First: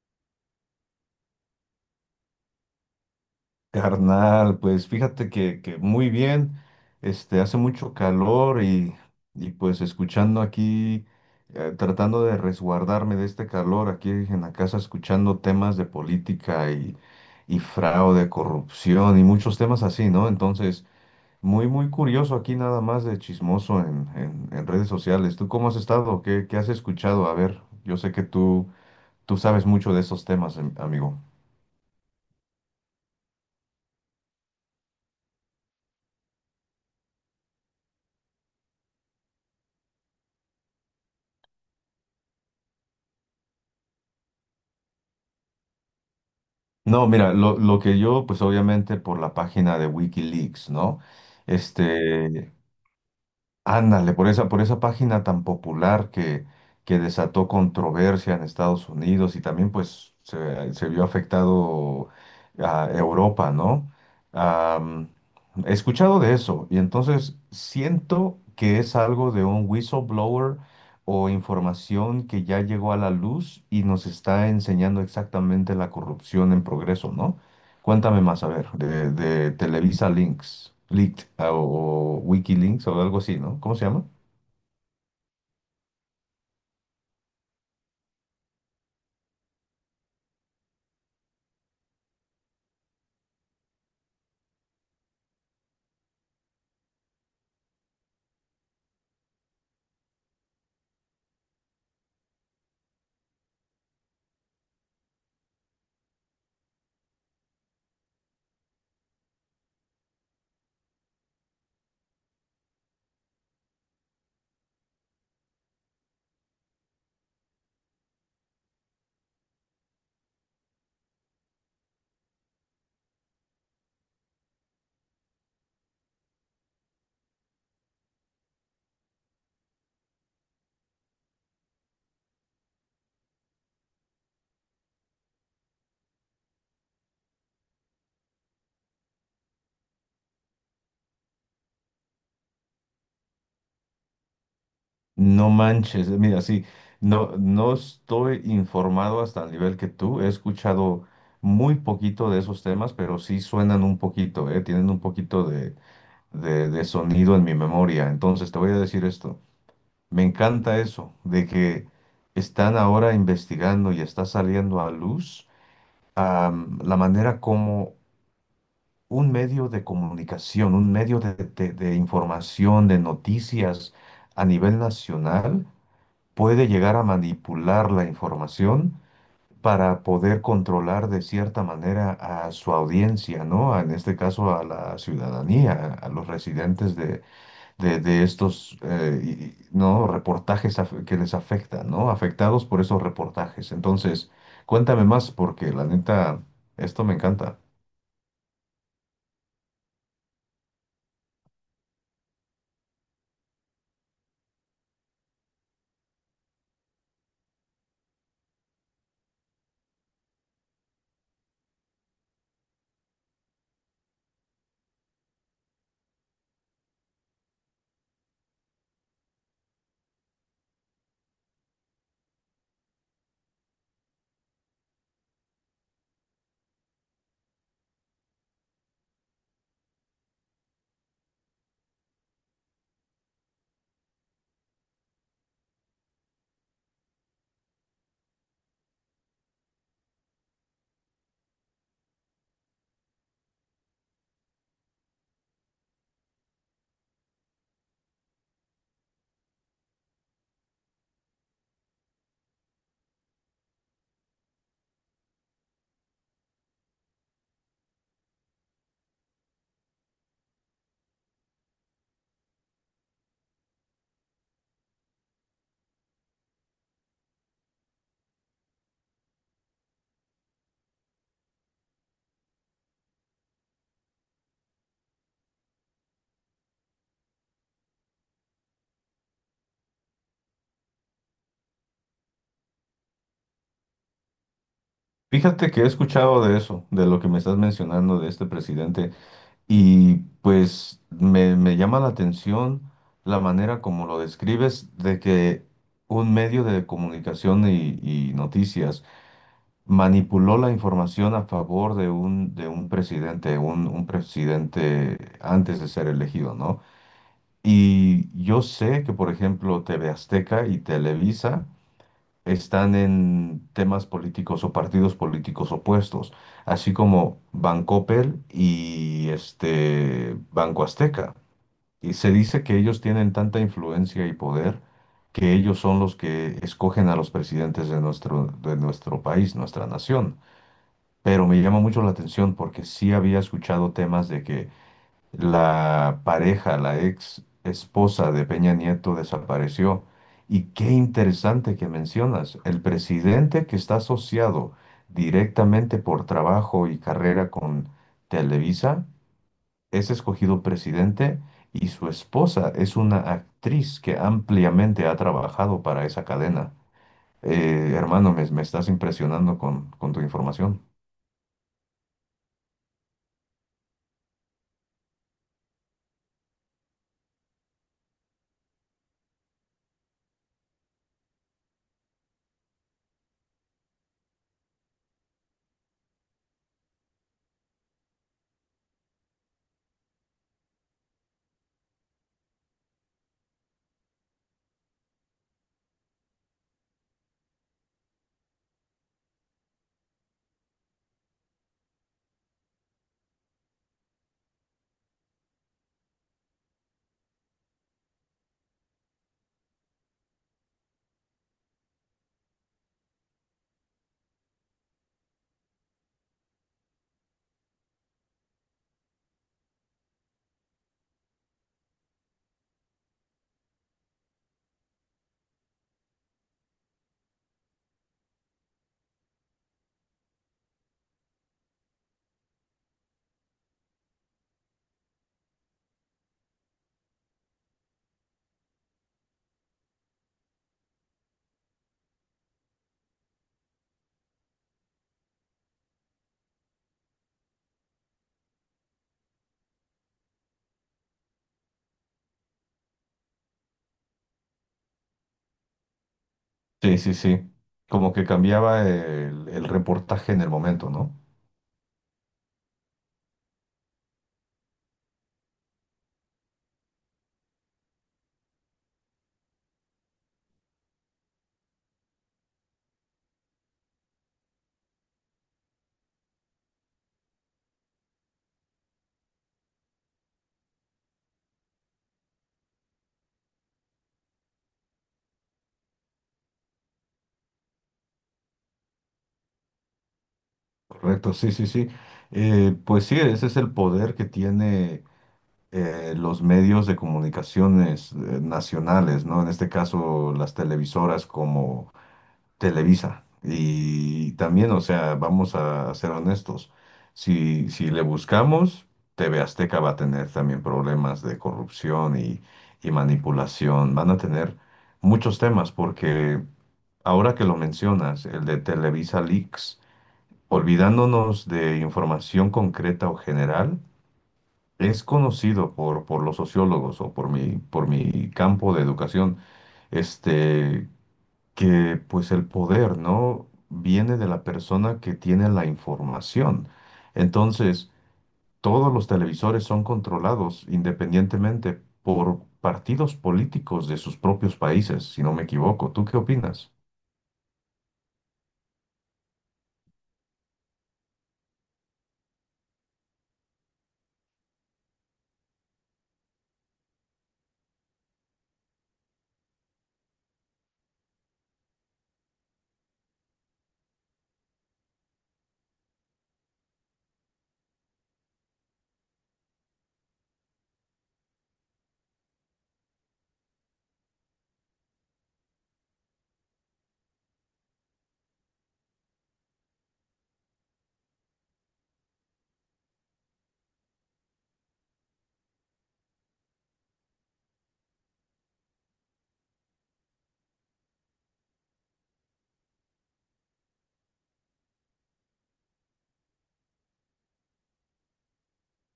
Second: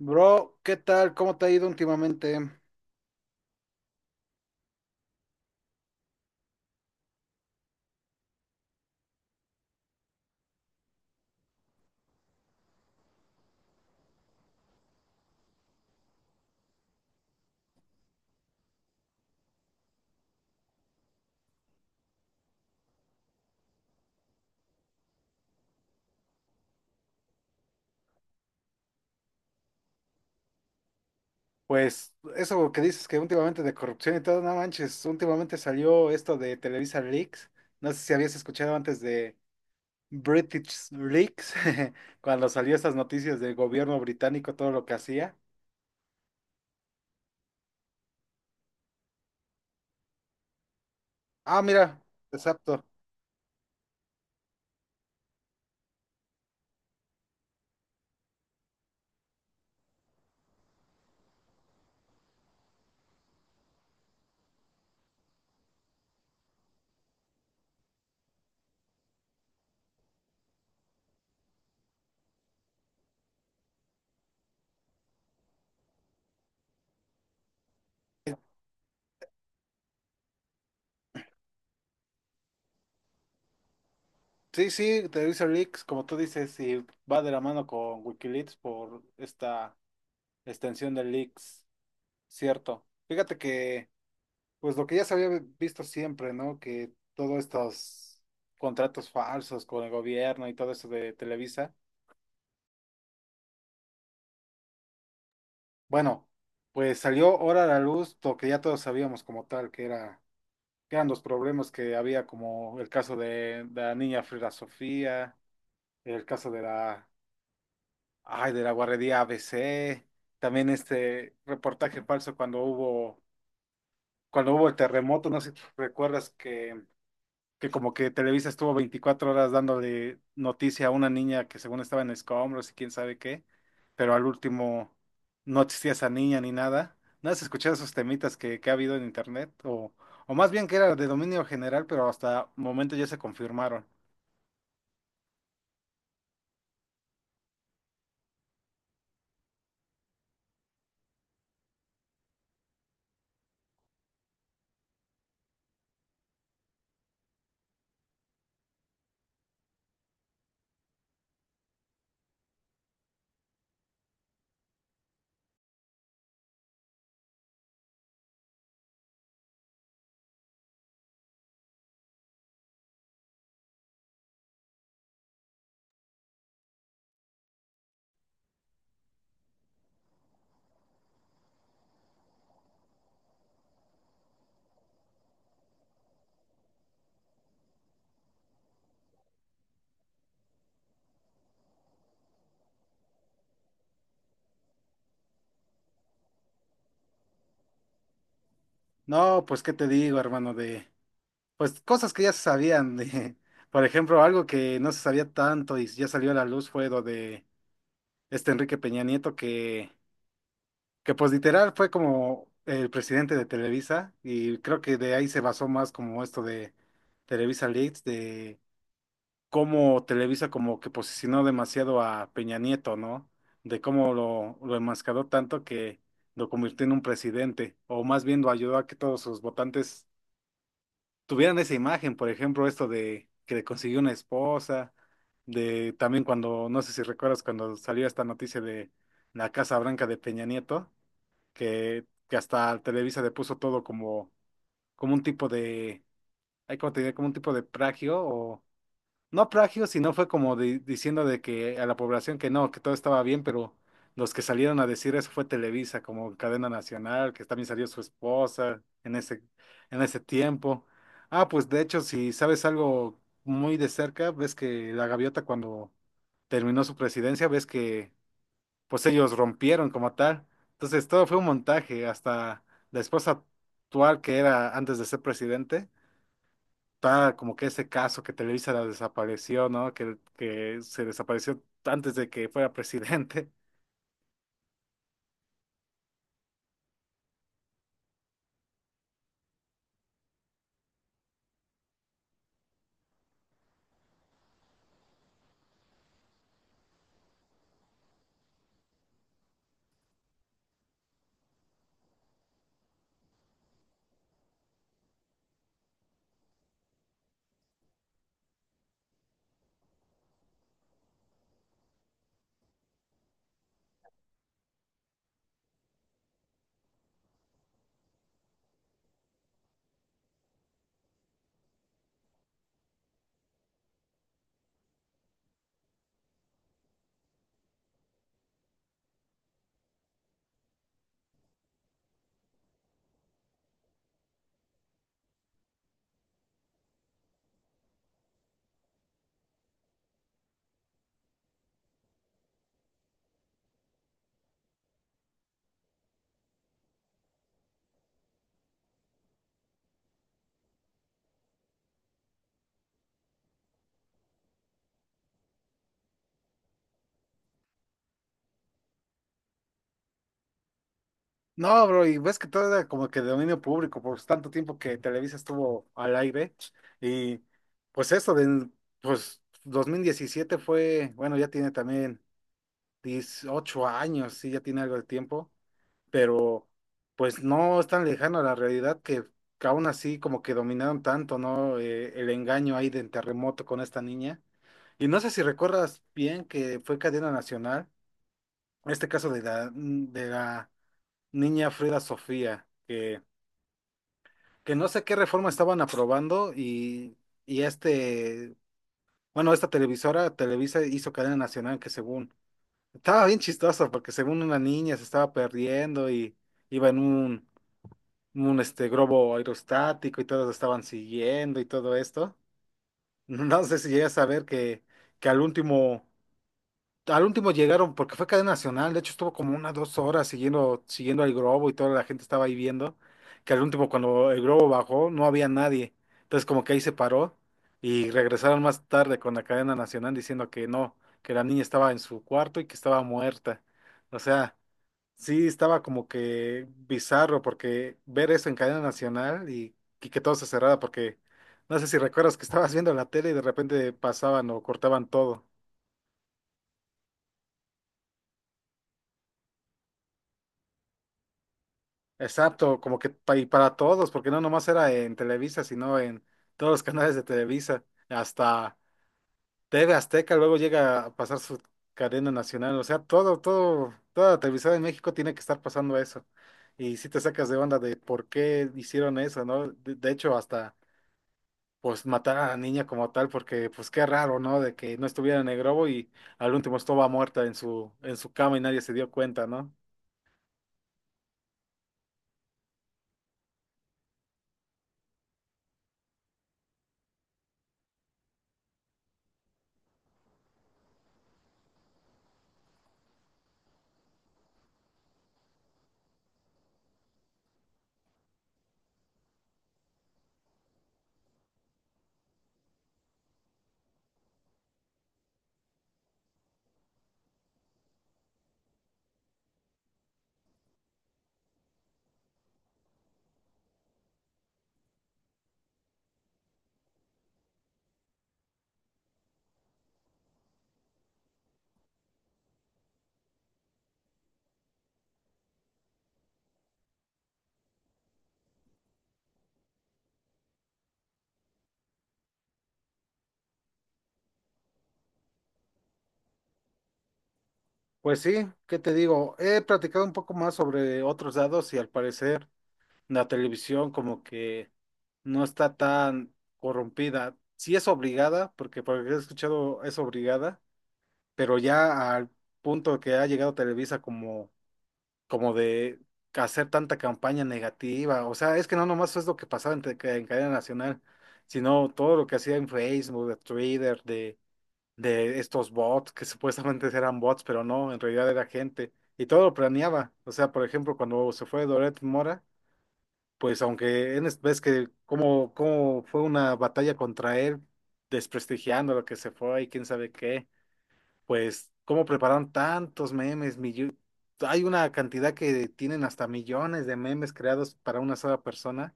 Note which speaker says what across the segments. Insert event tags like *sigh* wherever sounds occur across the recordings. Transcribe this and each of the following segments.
Speaker 1: Bro, ¿qué tal? ¿Cómo te ha ido últimamente?
Speaker 2: Carnal, pues fíjate que muy bien, hace mucho calor y pues escuchando aquí, tratando de resguardarme de este calor aquí en la casa, escuchando temas de política y fraude, corrupción y muchos temas así, ¿no? Entonces, muy curioso aquí nada más de chismoso en redes sociales. ¿Tú cómo has estado? ¿Qué has escuchado? A ver, yo sé que tú sabes mucho de esos temas, amigo.
Speaker 1: Pues eso que dices que últimamente de corrupción y todo, no manches, últimamente salió esto de Televisa Leaks. No sé si habías escuchado antes de British Leaks, *laughs* cuando salió esas noticias del gobierno británico, todo lo que hacía.
Speaker 2: No, mira, lo que yo, pues obviamente por la página de Wikileaks, ¿no?
Speaker 1: Ah, mira,
Speaker 2: Este,
Speaker 1: exacto.
Speaker 2: ándale, por esa página tan popular que desató controversia en Estados Unidos y también pues se vio afectado a Europa, ¿no? Am, he escuchado de eso y entonces siento que es algo de un whistleblower o información que ya llegó a la luz y nos está enseñando exactamente la corrupción en progreso, ¿no? Cuéntame más, a ver, de Televisa Links, Leaked o Wikilinks o algo así, ¿no? ¿Cómo se llama?
Speaker 1: Sí, sí, Televisa Leaks, como tú dices, y va de la mano con Wikileaks por esta extensión de Leaks, cierto. Fíjate que pues lo que ya se había visto siempre, ¿no? Que todos estos contratos falsos con el gobierno y todo eso de Televisa, bueno, pues salió ahora a la luz lo que ya todos sabíamos como tal, que eran los problemas que había, como el caso de la niña Frida Sofía, el caso de la, ay, de la guardería ABC, también este reportaje falso cuando hubo el terremoto, no sé si recuerdas que como que Televisa estuvo 24 horas dándole noticia a una niña que según estaba en escombros y quién sabe qué, pero al último no existía esa niña ni nada. ¿No has escuchado esos temitas que ha habido en internet? O más bien que era de dominio general, pero hasta momento ya se confirmaron.
Speaker 2: No manches, mira, sí, no estoy informado hasta el nivel que tú. He escuchado muy poquito de esos temas, pero sí suenan un poquito, ¿eh? Tienen un poquito de sonido en mi memoria. Entonces, te voy a decir esto. Me encanta eso, de que están ahora investigando y está saliendo a luz, la manera como un medio de comunicación, un medio de información, de noticias a nivel nacional, puede llegar a manipular la información para poder controlar de cierta manera a su audiencia, ¿no? En este caso a la ciudadanía, a los residentes de estos, y, ¿no? Que les afectan, ¿no? Afectados por esos reportajes. Entonces, cuéntame más porque la neta, esto me encanta.
Speaker 1: No, pues qué te digo, hermano, de pues cosas que ya se sabían de, *laughs* por ejemplo, algo que no se sabía tanto y ya salió a la luz fue lo de este Enrique Peña Nieto que pues literal fue como el presidente de Televisa, y creo que de ahí se basó más como esto de Televisa Leaks, de cómo Televisa como que posicionó demasiado a Peña Nieto, ¿no? De cómo lo enmascaró tanto que lo convirtió en un presidente, o más bien lo ayudó a que todos sus votantes tuvieran esa imagen, por ejemplo, esto de que le consiguió una esposa, de también cuando, no sé si recuerdas cuando salió esta noticia de la Casa Blanca de Peña Nieto que hasta Televisa le puso todo como, como un tipo de, ay, ¿cómo te diré? Como un tipo de plagio, o no plagio, sino fue como diciendo de que a la población que no, que todo estaba bien, pero los que salieron a decir eso fue Televisa, como cadena nacional, que también salió su esposa en en ese tiempo. Ah, pues de hecho, si sabes algo muy de cerca, ves que la gaviota cuando terminó su presidencia, ves que pues ellos rompieron como tal. Entonces todo fue un montaje, hasta la esposa actual, que era antes de ser presidente, está como que ese caso que Televisa la desapareció, ¿no? Que se desapareció antes de que fuera presidente. *laughs*
Speaker 2: Fíjate que he escuchado de eso, de lo que me estás mencionando de este presidente, y pues me llama la atención la manera como lo describes de que un medio de comunicación y noticias manipuló la información a favor de de un presidente, un presidente antes de ser elegido, ¿no? Y yo sé que, por ejemplo, TV Azteca y Televisa están en temas políticos o partidos políticos opuestos, así como Bancoppel y este Banco Azteca. Y se dice que ellos tienen tanta influencia y poder que ellos son los que escogen a los presidentes de de nuestro país, nuestra nación. Pero me llama mucho la atención porque sí había escuchado temas de que la pareja, la ex esposa de Peña Nieto desapareció. Y qué interesante que mencionas, el presidente que está asociado directamente por trabajo y carrera con Televisa es escogido presidente y su esposa es una actriz que ampliamente ha trabajado para esa cadena. Hermano, me estás impresionando con tu información.
Speaker 1: No, bro, y ves que todo era como que de dominio público por tanto tiempo que Televisa estuvo al aire. Y pues eso, de, pues 2017 fue, bueno, ya tiene también 18 años, sí, ya tiene algo de tiempo, pero pues no es tan lejano a la realidad que aún así como que dominaron tanto, ¿no? El engaño ahí del terremoto con esta niña. Y no sé si recuerdas bien que fue cadena nacional, este caso de la, de la niña Frida Sofía, que no sé qué reforma estaban aprobando y este, bueno, esta televisora, Televisa hizo cadena nacional que según, estaba bien chistoso porque según una niña se estaba perdiendo y iba en un este globo aerostático, y todos estaban siguiendo y todo esto. *laughs* No sé si llegas a ver que al último llegaron, porque fue cadena nacional, de hecho estuvo como unas 2 horas siguiendo al globo y toda la gente estaba ahí viendo, que al último cuando el globo bajó no había nadie. Entonces como que ahí se paró y regresaron más tarde con la cadena nacional diciendo que no, que la niña estaba en su cuarto y que estaba muerta. O sea, sí, estaba como que bizarro porque ver eso en cadena nacional, y que todo se cerrara porque no sé si recuerdas que estabas viendo la tele y de repente pasaban o cortaban todo.
Speaker 2: Sí, sí, sí. Como que cambiaba el reportaje en el momento, ¿no?
Speaker 1: Exacto, como que y para todos, porque no nomás era en Televisa, sino en todos los *laughs* canales de Televisa, hasta TV Azteca luego llega a pasar su cadena nacional. O sea, todo, todo, toda la televisión en México tiene que estar pasando eso. Y si te sacas de onda de por qué hicieron eso, ¿no? De hecho, hasta pues matar a la niña como tal, porque pues qué raro, ¿no? De que no estuviera en el grobo y al último estaba muerta en en su cama y nadie se dio cuenta, ¿no?
Speaker 2: Correcto, sí, sí, sí. Pues sí, ese es el poder que tiene los medios de comunicaciones nacionales, ¿no? En este caso, las televisoras como Televisa. Y también, o sea, vamos a, ser honestos, si le buscamos, TV Azteca va a tener también problemas de corrupción y manipulación. Van a tener muchos temas porque ahora que lo mencionas, el de Televisa Leaks. Olvidándonos de información concreta o general, es conocido por los sociólogos o por mi campo de educación, este, que pues el poder, ¿no? viene de la persona que tiene la información. Entonces, todos los televisores son controlados independientemente por partidos políticos de sus propios países, si no me equivoco. ¿Tú qué opinas?
Speaker 1: Pues sí, ¿qué te digo? He platicado un poco más sobre otros dados y al parecer la televisión como que no está tan corrompida. Sí es obligada, porque por lo que he escuchado es obligada, pero ya al punto que ha llegado Televisa como como de hacer tanta campaña negativa. O sea, es que no nomás es lo que pasaba en, en cadena nacional, sino todo lo que hacía en Facebook, de Twitter, de estos bots, que *laughs* supuestamente eran bots, pero no, en realidad era gente. Y todo lo planeaba. O sea, por ejemplo, cuando se fue Doret Mora, pues aunque en, ves que cómo fue una batalla contra él, desprestigiando lo que se fue y quién sabe qué pues, cómo prepararon tantos memes, hay una cantidad que tienen hasta millones de memes creados para una sola persona,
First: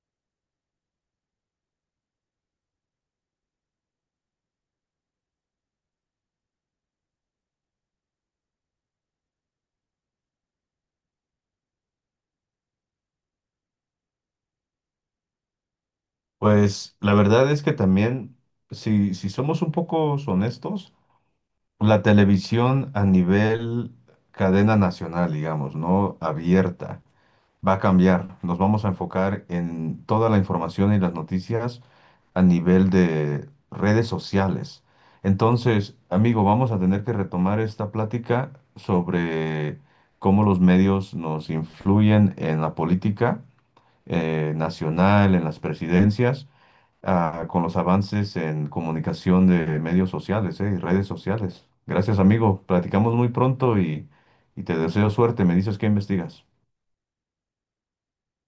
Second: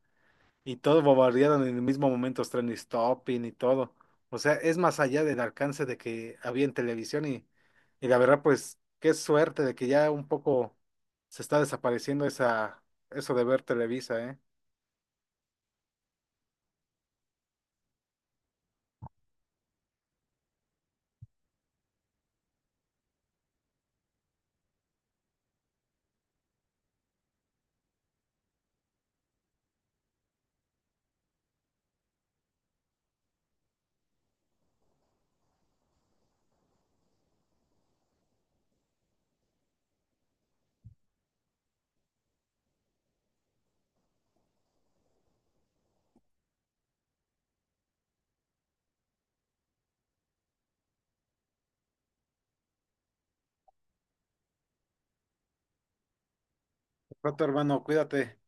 Speaker 1: y todos bombardearon en el mismo momento, los trending topping y todo. O sea, es más allá del alcance de que había en televisión, y la verdad, pues, qué suerte de que ya un poco se está desapareciendo esa, eso de ver Televisa, ¿eh?
Speaker 2: Pues la verdad es que también, si somos un poco honestos, la televisión a nivel cadena nacional, digamos, ¿no? Abierta, va a cambiar. Nos vamos a enfocar en toda la información y las noticias a nivel de redes sociales. Entonces, amigo, vamos a tener que retomar esta plática sobre cómo los medios nos influyen en la política nacional, en las presidencias ah, con los avances en comunicación de medios sociales, y redes sociales. Gracias, amigo. Platicamos muy pronto y te deseo suerte. Me dices qué investigas.
Speaker 1: Pronto, hermano, cuídate.